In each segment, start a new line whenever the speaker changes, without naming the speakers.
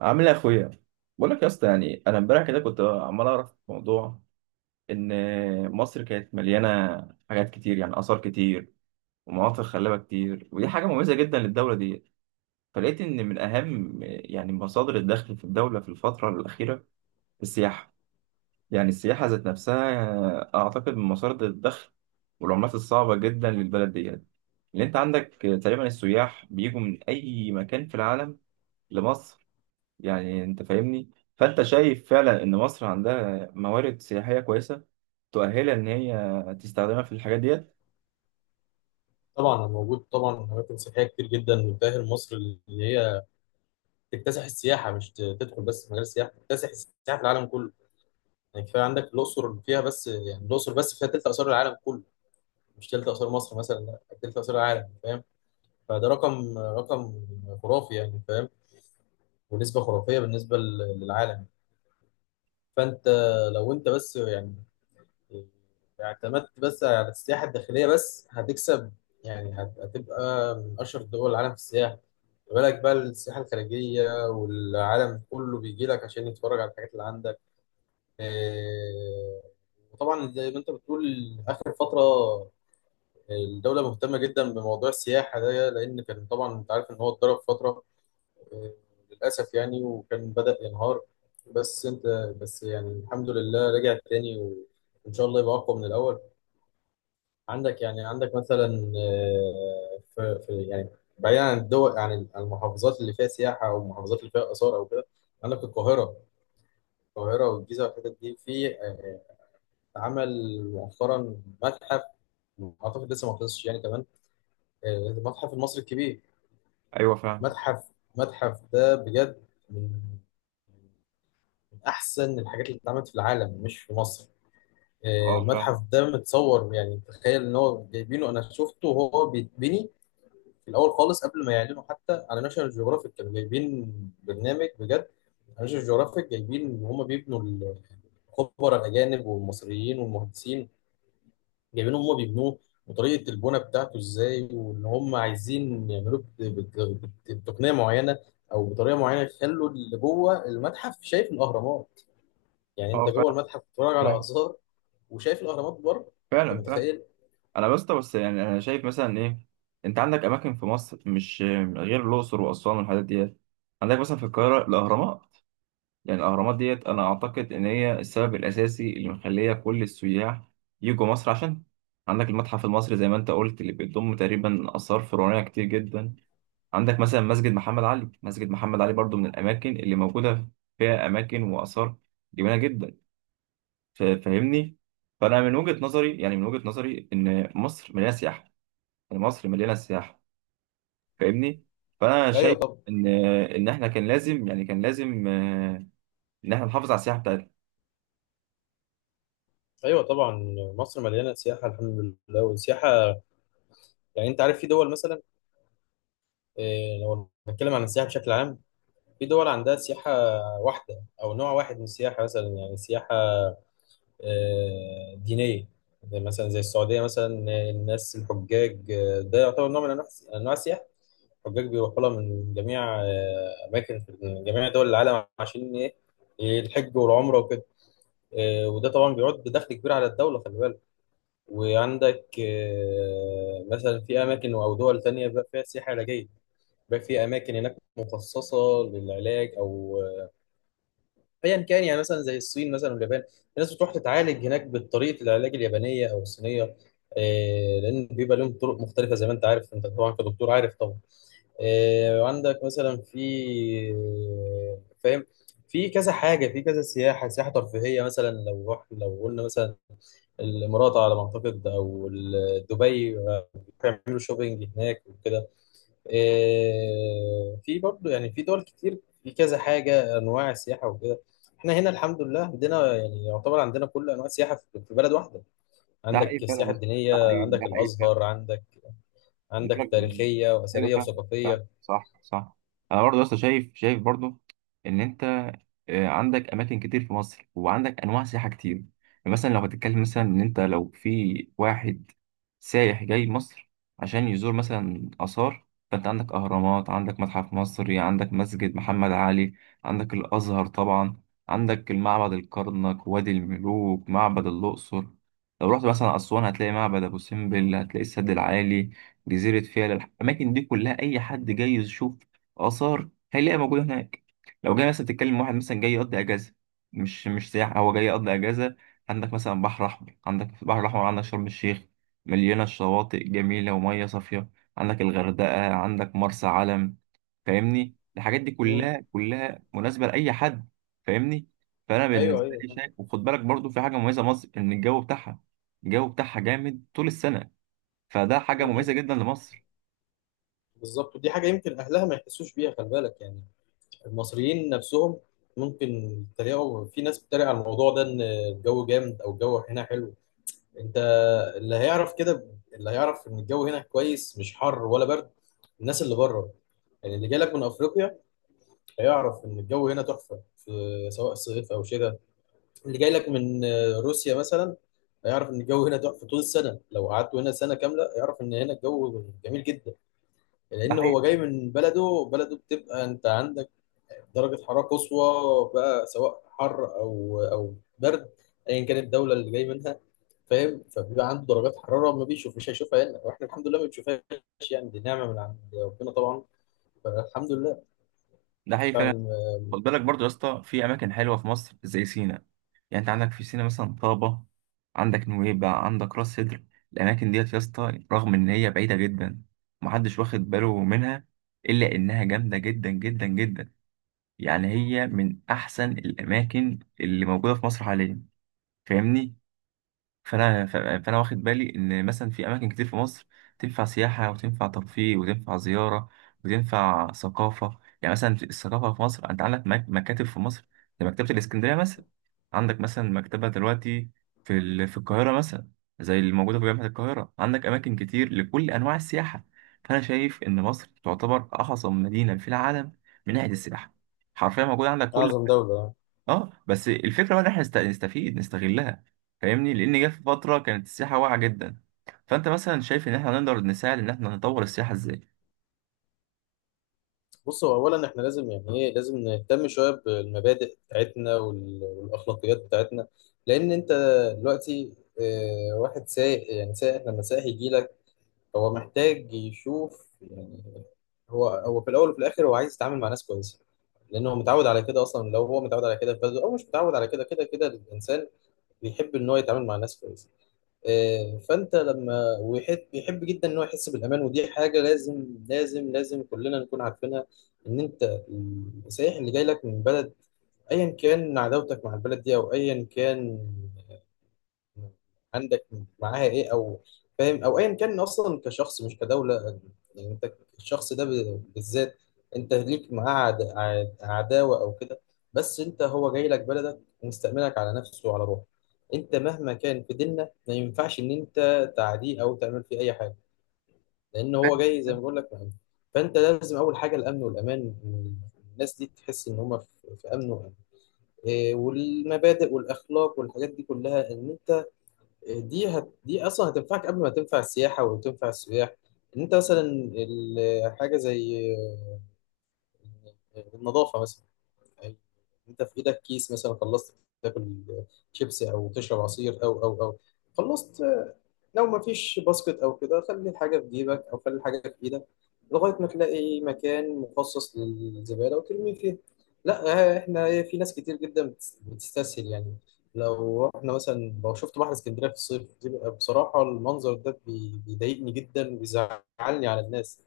عامل ايه يا اخويا؟ بقول لك يا اسطى، يعني انا امبارح كده كنت عمال اعرف موضوع ان مصر كانت مليانه حاجات كتير، يعني اثار كتير ومناطق خلابه كتير، ودي حاجه مميزه جدا للدوله دي. فلقيت ان من اهم يعني مصادر الدخل في الدوله في الفتره الاخيره السياحه. يعني السياحه ذات نفسها اعتقد من مصادر الدخل والعملات الصعبه جدا للبلد ديت اللي انت عندك. تقريبا السياح بيجوا من اي مكان في العالم لمصر. يعني انت فاهمني؟ فانت شايف فعلا ان مصر عندها موارد سياحية كويسة تؤهلها ان هي تستخدمها في الحاجات ديت.
طبعا، أنا موجود. طبعا اماكن سياحيه كتير جدا بتاهل مصر اللي هي تكتسح السياحه. مش تدخل بس في مجال السياحه، تكتسح السياحه في العالم كله. يعني كفايه عندك الاقصر فيها، بس يعني الاقصر بس فيها تلت اثار العالم كله. مش تلت اثار مصر مثلا، لا، تلت اثار العالم. فاهم؟ فده رقم خرافي يعني. فاهم؟ ونسبه خرافيه بالنسبه للعالم. فانت لو انت بس يعني اعتمدت بس على السياحة الداخلية، بس هتكسب. يعني هتبقى من أشهر دول العالم في السياحة. ما بالك بقى السياحة الخارجية، والعالم كله بيجي لك عشان يتفرج على الحاجات اللي عندك. إيه، وطبعا زي ما انت بتقول، آخر فترة الدولة مهتمة جدا بموضوع السياحة ده، لأن كان طبعا انت عارف إن هو اتضرب فترة، إيه، للأسف يعني، وكان بدأ ينهار. بس انت بس يعني الحمد لله رجع تاني، وإن شاء الله يبقى أقوى من الأول. عندك مثلا، في يعني بعيدا عن الدول، عن المحافظات اللي فيها سياحة أو المحافظات اللي فيها آثار أو كده. عندك القاهرة. والجيزة والحتت دي، في اتعمل مؤخرا متحف، أعتقد لسه ما خلصش يعني كمان، المتحف المصري الكبير.
ايوه فاهم.
متحف متحف ده بجد من أحسن الحاجات اللي اتعملت في العالم مش في مصر.
اه
المتحف
فاهم.
ده متصور، يعني تخيل إن هو جايبينه. أنا شفته وهو بيتبني في الاول خالص قبل ما يعلنوا، حتى على ناشونال جيوغرافيك كانوا جايبين برنامج بجد. ناشونال جيوغرافيك جايبين ان هم بيبنوا، الخبراء الاجانب والمصريين والمهندسين جايبين هم بيبنوه، وطريقه البناء بتاعته ازاي، وان هم عايزين يعملوه بت- بت- بتقنيه معينه او بطريقه معينه، يخلوا اللي جوه المتحف شايف الاهرامات. يعني انت
اه
جوه
فاهم،
المتحف بتتفرج على
فاهم.
اثار وشايف الاهرامات بره. انت
فعلا فاهم.
متخيل؟
انا بس بس يعني انا شايف مثلا ايه، انت عندك اماكن في مصر مش غير الاقصر واسوان والحاجات ديت. عندك مثلا في القاهرة الاهرامات. يعني الاهرامات ديت انا اعتقد ان هي السبب الاساسي اللي مخليه كل السياح يجوا مصر عشان. عندك المتحف المصري زي ما انت قلت اللي بيضم تقريبا اثار فرعونيه كتير جدا. عندك مثلا مسجد محمد علي برضو من الأماكن اللي موجودة فيها أماكن وآثار جميلة جدا. فاهمني. فأنا من وجهة نظري، يعني من وجهة نظري إن مصر مليانة سياحة، يعني مصر مليانة سياحة. فاهمني؟ فأنا
ايوه
شايف
طبعا.
إن إن إحنا كان لازم، إن إحنا نحافظ على السياحة بتاعتنا.
ايوه طبعا، مصر مليانه سياحه الحمد لله. والسياحه يعني انت عارف، في دول مثلا، لو نتكلم عن السياحة بشكل عام، في دول عندها سياحة واحدة أو نوع واحد من السياحة. مثلا يعني سياحة دينية، زي مثلا زي السعودية مثلا. الناس الحجاج، ده يعتبر نوع من أنواع السياحة. الحجاج بيروحوا لها من جميع أماكن، من جميع دول العالم. عشان إيه؟ الحج والعمرة وكده. وده طبعا بيعود بدخل كبير على الدولة، خلي بالك. وعندك مثلا في أماكن أو دول تانية بقى فيها سياحة علاجية. بقى في اماكن هناك مخصصه للعلاج او ايا كان، يعني مثلا زي الصين مثلا واليابان، في ناس بتروح تتعالج هناك بطريقه العلاج اليابانيه او الصينيه. لان بيبقى لهم طرق مختلفه، زي ما انت عارف انت طبعا كدكتور عارف طبعا. عندك مثلا في. فاهم؟ في كذا حاجه، في كذا سياحه. سياحه ترفيهيه مثلا، لو رحت لو قلنا مثلا الامارات على ما اعتقد او دبي، بيعملوا شوبينج هناك وكده. في برضه، يعني في دول كتير في كذا حاجة، أنواع السياحة وكده. احنا هنا الحمد لله عندنا، يعني يعتبر عندنا كل أنواع السياحة في بلد واحدة.
ده
عندك
حقيقي فعلا يا
السياحة
اسطى، ده
الدينية،
حقيقي، ده
عندك
حقيقي.
الأزهر، عندك
بقولك-
تاريخية
ايوه
وأثرية
فاهم، فاهم،
وثقافية.
صح، صح. انا برضه لسه شايف، شايف برضه ان انت عندك اماكن كتير في مصر، وعندك انواع سياحه كتير. يعني مثلا لو هتتكلم مثلا ان انت لو في واحد سايح جاي مصر عشان يزور مثلا اثار، فانت عندك اهرامات، عندك متحف مصري، عندك مسجد محمد علي، عندك الازهر طبعا، عندك المعبد الكرنك، وادي الملوك، معبد الاقصر. لو رحت مثلا اسوان هتلاقي معبد ابو سمبل، هتلاقي السد العالي، جزيرة فيلة. الأماكن دي كلها أي حد جاي يشوف آثار هيلاقيها موجودة هناك. لو جاي مثلا تتكلم واحد مثلا جاي يقضي أجازة، مش سياحة، هو جاي يقضي أجازة. عندك مثلا بحر أحمر، عندك في البحر الأحمر عندك شرم الشيخ، مليانة شواطئ جميلة ومية صافية. عندك الغردقة، عندك مرسى علم. فاهمني؟ الحاجات دي
مم.
كلها كلها مناسبة لأي حد. فاهمني؟ فأنا
أيوه،
بالنسبة لي
أيوه.
شايف، وخد بالك برضو في حاجة مميزة مصر إن الجو بتاعها جامد طول السنة. فده حاجه
مم.
مميزه جدا لمصر.
بالظبط. ودي حاجة يمكن أهلها ما يحسوش بيها، خلي بالك، يعني المصريين نفسهم ممكن يتريقوا. في ناس بتتريق على الموضوع ده، إن الجو جامد أو الجو هنا حلو. انت اللي هيعرف كده، اللي هيعرف ان الجو هنا كويس، مش حر ولا برد، الناس اللي بره، يعني اللي جاي لك من افريقيا، هيعرف ان الجو هنا تحفه سواء صيف او شتاء. اللي جاي لك من روسيا مثلا، هيعرف ان الجو هنا تحفه طول السنه. لو قعدت هنا سنه كامله هيعرف ان هنا الجو جميل جدا،
ده
لان هو جاي
حقيقي،
من بلده. بلده بتبقى انت عندك درجه حراره قصوى، بقى سواء حر او برد، ايا كانت الدوله اللي جاي منها. فاهم؟ فبيبقى عنده درجات حراره، ما بيشوف مش هيشوفها هنا، واحنا الحمد لله ما بنشوفهاش. يعني دي نعمه من عند ربنا طبعا، فالحمد لله.
ده حقيقي فعلا.
فعلا،
خد بالك برضو يا اسطى، في اماكن حلوه في مصر زي سينا. يعني انت عندك في سينا مثلا طابه، عندك نويبع، عندك راس سدر. الاماكن ديت يا اسطى رغم ان هي بعيده جدا محدش واخد باله منها، الا انها جامده جدا جدا جدا. يعني هي من احسن الاماكن اللي موجوده في مصر حاليا. فاهمني؟ فانا فانا واخد بالي ان مثلا في اماكن كتير في مصر تنفع سياحه وتنفع ترفيه وتنفع زياره وتنفع ثقافه. يعني مثلا في الثقافه في مصر انت عندك مكاتب في مصر زي مكتبه الاسكندريه مثلا. عندك مثلا مكتبه دلوقتي في القاهره مثلا، زي اللي موجوده في جامعه القاهره. عندك اماكن كتير لكل انواع السياحه. فانا شايف ان مصر تعتبر احسن مدينه في العالم من ناحيه السياحه. حرفيا موجود عندك كل.
اعظم دوله.
اه، بس الفكره بقى ان احنا نستفيد نستغلها. فاهمني؟ لان جه في فتره كانت السياحه واقعه جدا. فانت مثلا شايف ان احنا نقدر نساعد ان احنا نطور السياحه ازاي؟
بص، هو اولا احنا لازم، يعني ايه، لازم نهتم شويه بالمبادئ بتاعتنا والاخلاقيات بتاعتنا. لان انت دلوقتي، واحد سايق، يعني سايق يجي لك، هو محتاج يشوف، يعني هو في الاول وفي الاخر هو عايز يتعامل مع ناس كويسه، لان هو متعود على كده اصلا. لو هو متعود على كده في بلده او مش متعود على كده، كده كده الانسان بيحب ان هو يتعامل مع ناس كويسه. فانت لما بيحب جدا ان هو يحس بالامان، ودي حاجه لازم لازم لازم كلنا نكون عارفينها. ان انت، السائح اللي جاي لك من بلد، ايا كان عداوتك مع البلد دي، او ايا كان عندك معاها ايه، او فاهم، او ايا كان اصلا كشخص مش كدوله. يعني انت الشخص ده بالذات، انت ليك معاه عداوه او كده. بس انت، هو جاي لك بلدك ومستأمنك على نفسه وعلى روحه. انت مهما كان، في ديننا ما ينفعش ان انت تعديه او تعمل فيه اي حاجه، لان هو
فاهم؟
جاي زي ما بقول لك مأمن. فانت لازم، اول حاجه الامن والامان، الناس دي تحس ان هم في امن وامان. والمبادئ والاخلاق والحاجات دي كلها، ان انت، دي اصلا هتنفعك قبل ما تنفع السياحه وتنفع السياح. ان انت مثلا، حاجه زي النظافه مثلا، أي- انت في ايدك كيس مثلا، خلصت تاكل شيبسي او تشرب عصير او، خلصت، لو ما فيش باسكت او كده، خلي الحاجه في جيبك او خلي الحاجه في ايدك لغايه ما تلاقي مكان مخصص للزباله وترمي فيه. لا، احنا، في ناس كتير جدا بتستسهل يعني. لو احنا مثلا لو شفت بحر اسكندريه في الصيف، بيبقى بصراحه المنظر ده بيضايقني جدا وبيزعلني على الناس.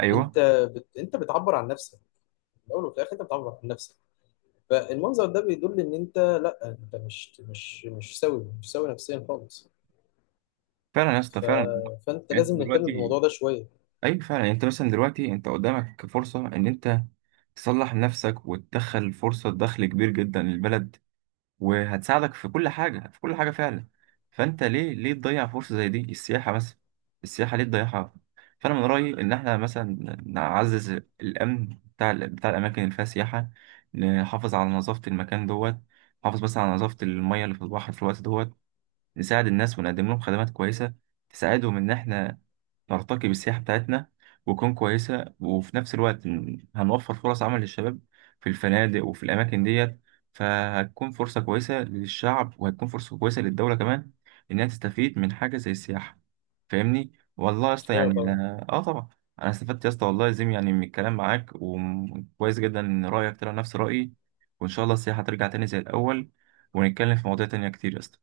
ايوه
انت انت بتعبر عن نفسك، في الاول وفي الاخر انت بتعبر عن نفسك. فالمنظر ده بيدل ان انت، لا، انت مش سوي، مش سوي نفسيا خالص.
فعلا يا اسطى،
ف...
فعلا.
فانت
يعني انت
لازم نهتم
دلوقتي،
بالموضوع ده شويه.
ايوه فعلا، يعني انت مثلا دلوقتي انت قدامك فرصه ان انت تصلح نفسك وتدخل فرصه دخل كبير جدا للبلد، وهتساعدك في كل حاجة في كل حاجة فعلا. فأنت ليه ليه تضيع فرصة زي دي؟ السياحة مثلا، السياحة ليه تضيعها؟ فأنا من رأيي إن إحنا مثلا نعزز الأمن بتاع بتاع الأماكن اللي فيها سياحة، نحافظ على نظافة المكان دوت، نحافظ مثلا على نظافة المية اللي في البحر في الوقت دوت، نساعد الناس ونقدم لهم خدمات كويسة تساعدهم إن إحنا نرتقي بالسياحة بتاعتنا وتكون كويسة، وفي نفس الوقت هنوفر فرص عمل للشباب في الفنادق وفي الأماكن ديت. فهتكون فرصة كويسة للشعب، وهتكون فرصة كويسة للدولة كمان، إنها تستفيد من حاجة زي السياحة. فاهمني؟ والله يا اسطى،
ايوه
يعني
طبعا.
طبعا، أنا استفدت يا اسطى، والله يا زيم يعني من الكلام معاك، وكويس جدا إن رأيك طلع نفس رأيي. وإن شاء الله السياحة ترجع تاني زي الأول، ونتكلم في مواضيع تانية كتير يا اسطى.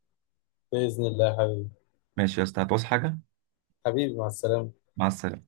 باذن الله يا حبيبي.
ماشي يا اسطى، هتعوز حاجة؟
حبيبي، مع السلامه.
مع السلامة.